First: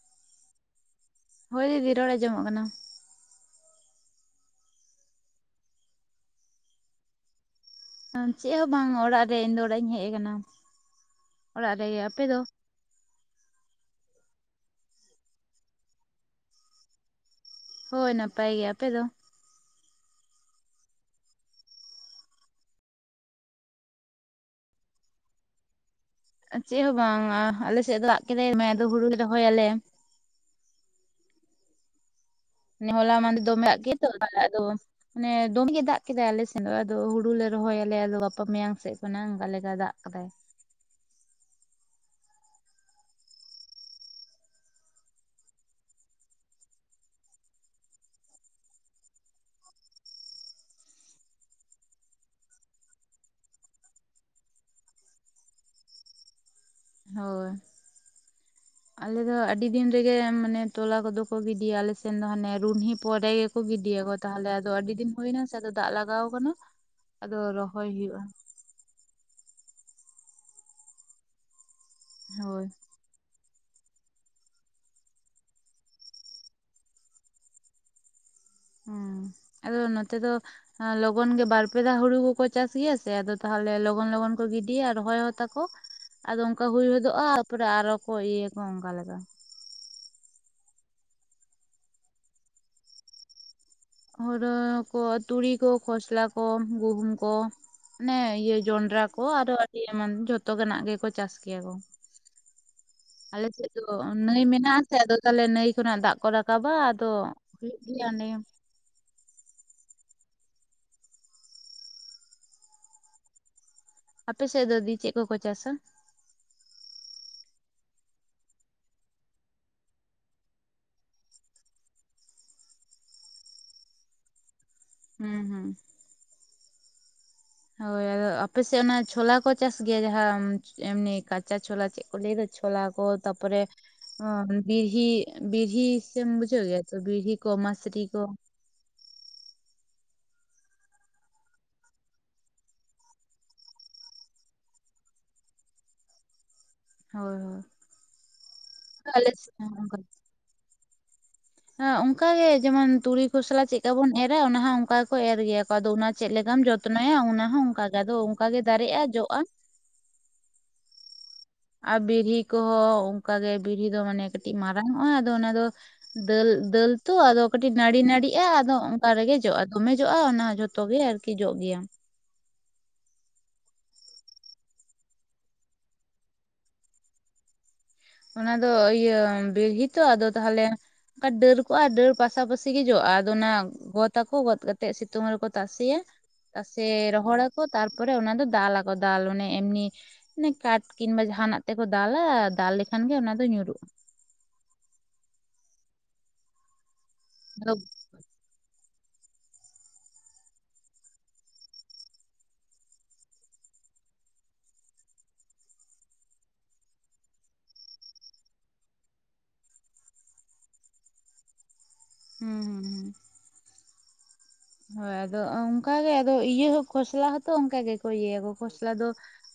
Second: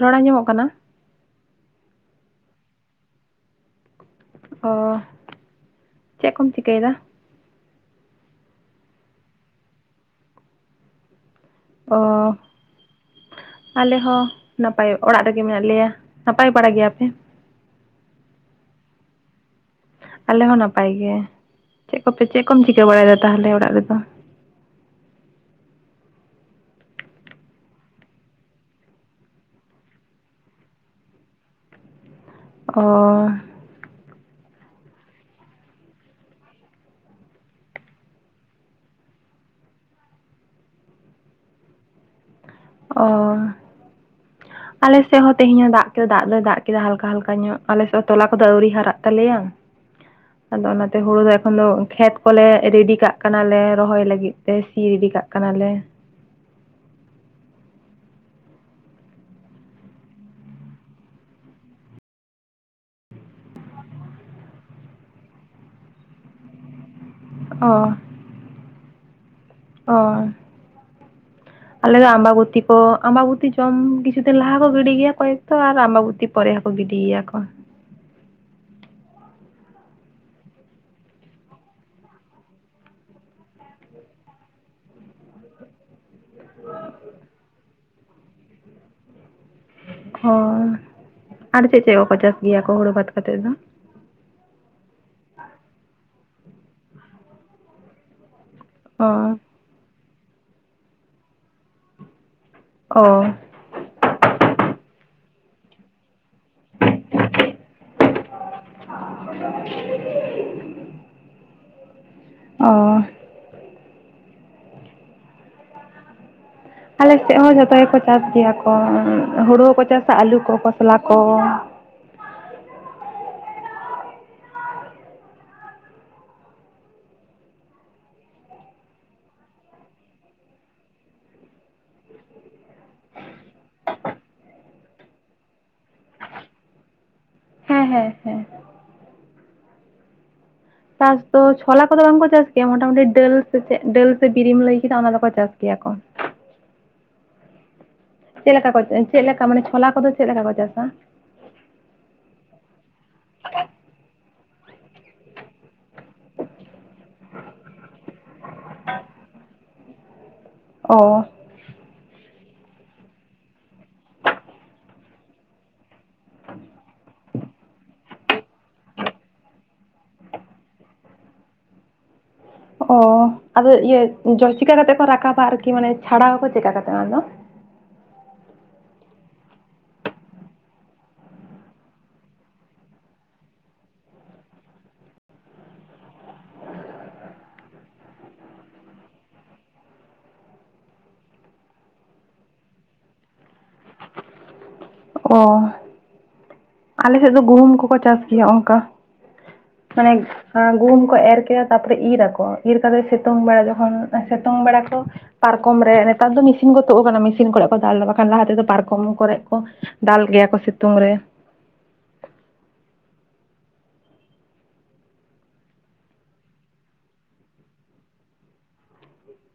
ᱨᱚᱲ ᱟᱸᱡᱚᱢᱚᱜ ᱠᱟᱱᱟ? ᱦᱳᱭ ᱫᱤᱫᱤ ᱨᱚᱲ ᱟᱸᱚᱢᱚᱜ ᱠᱟᱱᱟ᱾ ᱚ ᱪᱮᱫ ᱠᱚᱢ ᱪᱤᱠᱟᱹᱭᱮᱫᱟ? ᱪᱮᱫ ᱦᱚᱸ ᱵᱟᱝ ᱚᱲᱟᱜ ᱨᱮ ᱤᱧ ᱫᱚ ᱚᱲᱟᱜ ᱤᱧ ᱦᱮᱡ ᱠᱟᱱᱟ᱾ ᱚ᱾ ᱟᱞᱮ ᱦᱚᱸ ᱱᱟᱯᱟᱭ ᱚᱲᱟᱜ ᱨᱮᱜᱮ ᱢᱮᱱᱟᱜ ᱞᱮᱭᱟ, ᱱᱟᱯᱟᱭ ᱵᱟᱲᱟ ᱜᱮᱭᱟᱯᱮ? ᱦᱳᱭ ᱱᱟᱯᱟᱭ ᱜᱮ, ᱟᱯᱮ ᱫᱚ? ᱟᱞᱮ ᱦᱚᱸ ᱱᱟᱯᱟᱭ ᱜᱮ, ᱪᱮᱫ ᱠᱚᱯᱮ ᱪᱮᱫ ᱠᱚᱢ ᱪᱤᱠᱟᱹ ᱵᱟᱲᱟᱭᱫᱟ ᱛᱟᱦᱚᱞᱮ ᱚᱲᱟᱜ ᱨᱮᱫᱚ? ᱪᱮᱫ ᱦᱚᱸ ᱵᱟᱝᱟ ᱟᱞᱮ ᱥᱮᱫ ᱫᱟᱜ ᱠᱮᱫᱟᱭ ᱫᱚᱢᱮ ᱟᱫᱚ ᱦᱩᱲᱩ ᱨᱚᱦᱚᱭᱟᱞᱮ᱾ ᱚ ᱱᱮ ᱦᱚᱞᱟ ᱢᱫᱮ ᱫᱚᱢᱮ ᱫᱟᱜ ᱠᱮᱜ ᱫᱚ ᱛᱟᱦᱚᱞᱮ ᱟᱫᱚ ᱢᱟᱱᱮ ᱫᱚᱢᱮ ᱜᱮ ᱫᱟᱜ ᱠᱮᱫᱟᱭ ᱟᱞᱮ ᱥᱮᱱ ᱫᱚ ᱟᱫᱚ ᱦᱩᱬᱩ ᱞᱮ ᱨᱚᱦᱚᱭᱟᱞᱮ ᱟᱫᱚ ᱜᱟᱯᱟ ᱢᱮᱭᱟᱝ ᱥᱮᱡ ᱠᱷᱚᱱᱟᱜ ᱚᱱᱠᱟ ᱞᱮᱠᱟ ᱫᱟᱜ ᱠᱟᱫᱟᱭ᱾ ᱚ᱾ ᱟᱞᱮᱥᱮᱜ ᱦᱚᱸ ᱛᱮᱦᱮᱧ ᱦᱚᱸ ᱫᱟᱜ ᱠᱮᱫᱟ ᱫᱟᱜ ᱞᱮ ᱫᱟᱜ ᱠᱮᱫᱟ ᱦᱟᱞᱠᱟ ᱦᱟᱞᱠᱟ ᱧᱚᱜ ᱟᱞᱮᱥᱮᱫ ᱛᱚᱞᱟ ᱠᱚᱫᱚ ᱟᱣᱨᱤ ᱦᱟᱨᱟᱜ ᱛᱟᱞᱮᱭᱟ᱾ [inaudible] ᱟᱫᱚ ᱚᱱᱟᱛᱮ ᱦᱩᱬᱩ ᱫᱚ ᱮᱠᱷᱚᱱ ᱫᱚ ᱠᱷᱮᱛ ᱠᱚᱞᱮ ᱨᱮᱰᱤ ᱠᱟᱜ ᱠᱟᱱᱟᱞᱮ ᱨᱚᱦᱚᱭ ᱞᱟᱹᱜᱤᱫ ᱛᱮ ᱥᱤ ᱨᱮᱰᱤ ᱠᱟᱜ ᱠᱟᱱᱟᱞᱮ᱾ ᱦᱳᱭ᱾ [inaudible] ᱟᱞᱮ ᱫᱚ ᱟᱹᱰᱤ ᱫᱤᱱ ᱨᱮᱜᱮ ᱢᱟᱱᱮ ᱛᱚᱞᱟ ᱠᱚᱫᱚ ᱠᱚ ᱜᱤᱰᱤᱭᱟ ᱟᱞᱮᱥᱱ ᱫᱚ ᱦᱟᱸᱱᱮ ᱨᱩᱱᱦᱤ ᱯᱚᱨᱮ ᱠᱚ ᱜᱤᱰᱤᱭᱟᱠᱚ ᱛᱟᱦᱚᱞᱮ ᱟᱫᱚ ᱟᱹᱰᱤ ᱫᱤᱱ ᱦᱩᱭᱮᱱᱟ ᱥᱮ ᱟᱫᱚ ᱫᱟᱜ ᱞᱟᱜᱟᱣ ᱠᱟᱱᱟ᱾ [inaudible] ᱟᱫᱚ ᱚ ᱨᱚᱦᱚᱭ ᱦᱩᱭᱩᱜᱼᱟ᱾ ᱚ ᱟᱞᱮ ᱫᱚ ᱟᱢᱵᱟᱵᱚᱛᱤ ᱦᱳᱭ ᱠᱚ ᱟᱢᱵᱟᱵᱩᱛᱤ ᱡᱚᱢ ᱠᱤᱪᱷᱩ ᱫᱤᱱ ᱞᱟᱦᱟ ᱠᱚ ᱜᱤᱰᱤ ᱜᱤᱭᱟ ᱠᱚᱭᱮᱠ ᱛᱚ ᱟᱨ ᱟᱢᱵᱟᱵᱩᱛᱤ ᱯᱚᱨᱮ ᱦᱚᱸᱠᱚ ᱜᱤᱰᱤ ᱜᱮᱭᱟ ᱠᱚ᱾ ᱦᱩᱸ ᱟᱫᱚ ᱱᱚᱛᱮ ᱫᱚ ᱞᱚᱜᱚᱱ ᱜᱮ ᱵᱟᱨ ᱯᱮ ᱫᱷᱟ ᱦᱩᱬᱩ ᱠᱚᱠᱚ ᱪᱟᱥ ᱜᱮᱭᱟ ᱥᱮ ᱟᱫᱚ ᱛᱟᱦᱞᱮ ᱞᱚᱜᱚᱱ ᱞᱚᱜᱚᱱ ᱠᱚ ᱜᱤᱰᱤᱭᱟ ᱟᱨ ᱦᱚᱸ ᱛᱟᱠᱚ ᱟᱫᱚ ᱚᱝᱠᱟ ᱦᱩᱭ ᱦᱚᱫᱚᱜᱼᱟ ᱛᱟᱯᱚᱨᱮ ᱟᱨᱚ ᱠᱚ ᱤᱭᱟᱹᱭᱟᱠᱚ ᱚᱱᱠᱟ ᱞᱮᱠᱟ᱾ ᱦᱚᱭ ᱟᱨ ᱪᱮᱫ ᱪᱮᱫ ᱠᱚᱠᱚ ᱪᱟᱥ ᱜᱮᱭᱟ ᱠᱚ ᱦᱩᱬᱩ ᱵᱟᱫ ᱠᱟᱛᱮᱫ ᱫᱚ? ᱦᱩᱨᱳ ᱠᱚ ᱛᱩᱲᱤ ᱠᱚ ᱠᱷᱚᱥᱞᱟ ᱠᱚ ᱜᱩᱦᱩᱢ ᱠᱚ ᱢᱟᱱᱮ ᱤᱭᱟᱹ ᱡᱚᱸᱱ ᱨᱟ ᱚ ᱠᱚ ᱟᱨᱚ ᱟᱹᱰᱤ ᱮᱢᱟᱱ ᱡᱷᱚᱛᱚ ᱜᱟᱱᱟᱜ ᱜᱮᱠᱚ ᱪᱟᱥ ᱜᱮᱭᱟ ᱠᱚ᱾ ᱚ᱾ ᱟᱞᱮ ᱥᱮᱫ ᱫᱚ ᱱᱟᱹᱭ ᱢᱮᱱᱟᱜ ᱟᱥᱮ ᱟᱫᱚ ᱛᱟᱦᱞᱮ ᱱᱟᱹᱭ ᱠᱷᱚᱱᱟᱜ ᱫᱟᱜ ᱠᱚ ᱨᱟᱠᱟᱵᱟ ᱟᱫᱚ ᱦᱩᱭᱩᱜ ᱜᱮᱭᱟ ᱚᱸᱰᱮ ᱜᱮ [inaudible] ᱚᱸ᱾ ᱟᱯᱮ ᱥᱮᱫ ᱫᱚ ᱫᱤ ᱪᱮᱫ ᱠᱚᱠᱚ ᱪᱟᱥᱟ? ᱟᱞᱮᱥᱮᱫ ᱦᱚᱸ ᱡᱚᱛᱚ ᱜᱮᱠᱚ ᱪᱟᱥ ᱜᱮᱭᱟ ᱠᱚ᱾ ᱦᱩᱲᱩ ᱦᱚᱸᱠᱚ ᱪᱟᱥᱟ, ᱟᱹᱞᱩ ᱠᱚ, ᱠᱷᱚᱥᱞᱟ ᱠᱚ ᱦᱩᱸ, ᱦᱩᱸ᱾ ᱦᱳᱭ, ᱟᱫᱚ ᱟᱯᱮᱥᱮᱫ ᱚᱱᱟ ᱪᱷᱳᱞᱟ ᱠᱚ ᱪᱟᱥ ᱜᱮᱭᱟ᱾ ᱡᱟᱦᱟᱸ ᱮᱢᱱᱤ ᱠᱟᱸᱪᱟ ᱪᱷᱳᱞᱟ ᱪᱮᱫ ᱠᱚ ᱞᱟᱹᱭ ᱠᱚ ᱪᱷᱚᱞᱟ ᱠᱚ ᱛᱟᱨᱯᱚᱨᱮ ᱚ ᱵᱤᱲᱦᱤ ᱵᱤᱲᱦᱤ ᱥᱮᱢ ᱵᱩᱡᱷᱟᱹᱣ ᱜᱮᱭᱟ, ᱵᱤᱲᱦᱤ ᱠᱚ, ᱦᱮᱸ ᱢᱟᱥᱨᱤ ᱦᱮᱸ ᱠᱚ, ᱦᱮᱸ ᱪᱟᱥ ᱫᱚ ᱪᱷᱚᱞᱟ ᱠᱚᱫᱚ ᱵᱟᱝ ᱠᱚ ᱪᱟᱥ ᱜᱮᱭᱟ᱾ ᱢᱚᱴᱟ-ᱢᱩᱴᱤ ᱰᱟᱹᱞ ᱥᱮ ᱪᱮᱫ ᱰᱟᱹᱞ ᱥᱮ ᱵᱮᱨᱮᱢ ᱞᱟᱹᱭ ᱠᱮᱫᱟ? ᱚᱱᱟ ᱫᱚᱠᱚ ᱪᱟᱥ ᱜᱮᱭᱟ ᱠᱚ᱾ ᱦᱳᱭ, ᱦᱳᱭ᱾ ᱪᱮᱫ ᱞᱮᱠᱟ ᱠᱚ, ᱪᱮᱫ ᱟᱞᱮ ᱞᱮᱠᱟ? ᱥᱮᱫ ᱢᱟᱱᱮ ᱪᱷᱚᱞᱟ ᱠᱚᱫᱚ ᱪᱮᱫ ᱞᱮᱠᱟ ᱠᱚ ᱪᱟᱥᱟ? ᱮ ᱚᱱᱠᱟ ᱜᱮ ᱡᱮᱢᱚᱱ ᱛᱩᱲᱤ ᱠᱷᱚᱥᱞᱟ ᱪᱮᱫᱠᱟ ᱵᱚᱱ ᱮᱨᱟ? ᱚᱱᱟ ᱦᱚᱸ ᱚᱱᱠᱟ ᱜᱮᱠᱚ ᱮᱨ ᱜᱮᱭᱟ ᱠᱚ? ᱟᱫᱚ ᱚᱱᱟ ᱪᱮᱫ ᱞᱮᱠᱟᱢ ᱡᱚᱛᱱᱚ ᱛᱚᱱᱚᱭᱟ᱾ ᱚᱱᱟ ᱦᱚᱸ ᱚᱱᱠᱟ ᱜᱮ ᱟᱫᱚ ᱚᱱᱠᱟ ᱜᱮ ᱫᱟᱨᱮᱜᱼᱟ, ᱡᱚᱜᱼᱟ ᱚᱻ᱾ ᱟᱨ ᱵᱤᱨᱲᱤ ᱠᱚᱦᱚᱸ ᱚᱱᱠᱟ ᱜᱮ ᱵᱤᱨᱲᱤ ᱫᱚ ᱢᱟᱱᱮ ᱠᱟᱹᱴᱤᱡ ᱢᱟᱨᱟᱝ ᱚᱜᱼᱟ, ᱟᱫᱚ ᱚᱱᱟ ᱫᱚ ᱫᱟᱹᱞ ᱫᱟᱹᱞ ᱛᱚ, ᱟᱫᱚ ᱠᱟᱹᱴᱤᱡ ᱱᱟᱹᱲᱤ ᱱᱟᱹᱲᱤᱜᱼᱟ᱾ ᱟᱫᱚ ᱚᱱᱠᱟ ᱨᱮᱜᱮ ᱡᱚᱜᱼᱟ, ᱫᱚᱢᱮ ᱡᱚᱜᱼᱟ, ᱚᱱᱟ ᱡᱚᱛᱚ ᱛᱚᱵᱮ ᱟᱨᱠᱤ ᱡᱚᱜ ᱜᱮᱭᱟ᱾ ᱚ ᱟᱫᱚ ᱤᱭᱟᱹ ᱡᱚ ᱪᱤᱠᱟ ᱠᱟᱛᱮ ᱠᱚ ᱨᱟᱠᱟᱵᱟ, ᱟᱨᱠᱤ ᱢᱟᱱᱮ ᱪᱷᱟᱲᱟᱣ ᱟᱠᱚ ᱪᱮᱠᱟ ᱠᱟᱛᱮ ᱚᱱᱟ ᱫᱚ? ᱚᱱᱟ ᱫᱚ ᱤᱭᱟᱹ ᱵᱮᱲᱦᱤ ᱛᱚ ᱟᱫᱚ ᱛᱟᱦᱞᱮ ᱚᱱᱠᱟ ᱰᱟᱹᱨ ᱠᱚᱜᱼᱟ᱾ ᱰᱟᱹᱨ ᱯᱟᱥᱟᱯᱟᱹᱥᱤ ᱜᱮ ᱡᱚᱜᱼᱟ᱾ ᱟᱫᱚ ᱚᱱᱟ ᱜᱚᱫ ᱟᱠᱚ, ᱜᱚᱫᱽ ᱠᱟᱛᱮᱜ ᱥᱤᱛᱩᱝ ᱨᱮᱠᱚ ᱛᱟᱥᱮᱭᱟ᱾ ᱛᱟᱥᱮ ᱨᱚᱦᱚᱲ ᱟᱠᱚ ᱛᱟᱨᱯᱚᱨᱮ ᱚᱱᱟ ᱫᱚ ᱫᱟᱞ ᱫᱟᱞ ᱚᱱᱮ ᱮᱢᱱᱤ ᱚᱱᱮ ᱠᱟᱴ ᱠᱤᱢᱵᱟ ᱡᱟᱦᱟᱸᱱᱟᱜ ᱛᱮᱠᱚ ᱫᱟᱞᱟ ᱫᱟᱞ ᱞᱮᱠᱷᱟᱱ ᱜᱮ ᱚᱱᱟ ᱫᱚ ᱧᱩᱨᱩᱜᱼᱟ᱾ ᱚᱻ᱾ ᱟᱞᱮᱥᱮᱫ ᱫᱚ ᱜᱩᱦᱩᱢ ᱟᱫᱚ ᱠᱚᱠᱚ ᱪᱟᱥ ᱜᱮᱭᱟ ᱚᱱᱠᱟ ᱜᱩᱦᱩᱢ ᱠᱚ ᱮᱨ ᱠᱮᱫᱟ᱾ ᱛᱟᱨᱯᱚᱨᱮ ᱤᱨ ᱟᱠᱚ ᱤᱨ ᱠᱟᱛᱮᱫ ᱥᱤᱛᱩᱝ ᱵᱮᱲᱟ ᱡᱚᱠᱷᱚᱱ ᱥᱤᱛᱩᱝ ᱵᱮᱲᱟ ᱠᱚ ᱯᱟᱨᱠᱚᱢ ᱨᱮ ᱱᱮᱛᱟᱨ ᱫᱚ ᱢᱮᱥᱤᱱ ᱠᱚ ᱛᱩᱫ ᱟᱠᱟᱱᱟ᱾ ᱢᱮᱥᱤᱱ ᱠᱚᱨᱮ ᱠᱚ ᱫᱟᱞ ᱞᱮᱫᱟ, ᱵᱟᱠᱷᱟᱱ ᱞᱟᱦᱟ ᱛᱮᱫᱚ ᱯᱟᱨᱠᱚᱢ ᱠᱚᱨᱮ ᱠᱚ ᱫᱟᱞ ᱜᱮᱭᱟ ᱠᱚ ᱥᱤᱛᱩᱝ ᱨᱮ᱾ ᱦᱩᱸ ᱦᱩᱸ ᱦᱩᱸ᱾ ᱦᱳᱭ ᱟᱫᱚ ᱚᱝᱠᱟᱜ ᱜᱮ ᱟᱫᱚ ᱤᱭᱟᱹ ᱦᱚᱸ ᱠᱷᱚᱥᱞᱟ ᱦᱚᱛᱚ ᱚᱱᱠᱟ ᱜᱮᱠᱚ ᱤᱭᱟᱹᱭᱟᱠᱚ, ᱠᱷᱚᱥᱞᱟ ᱫᱚ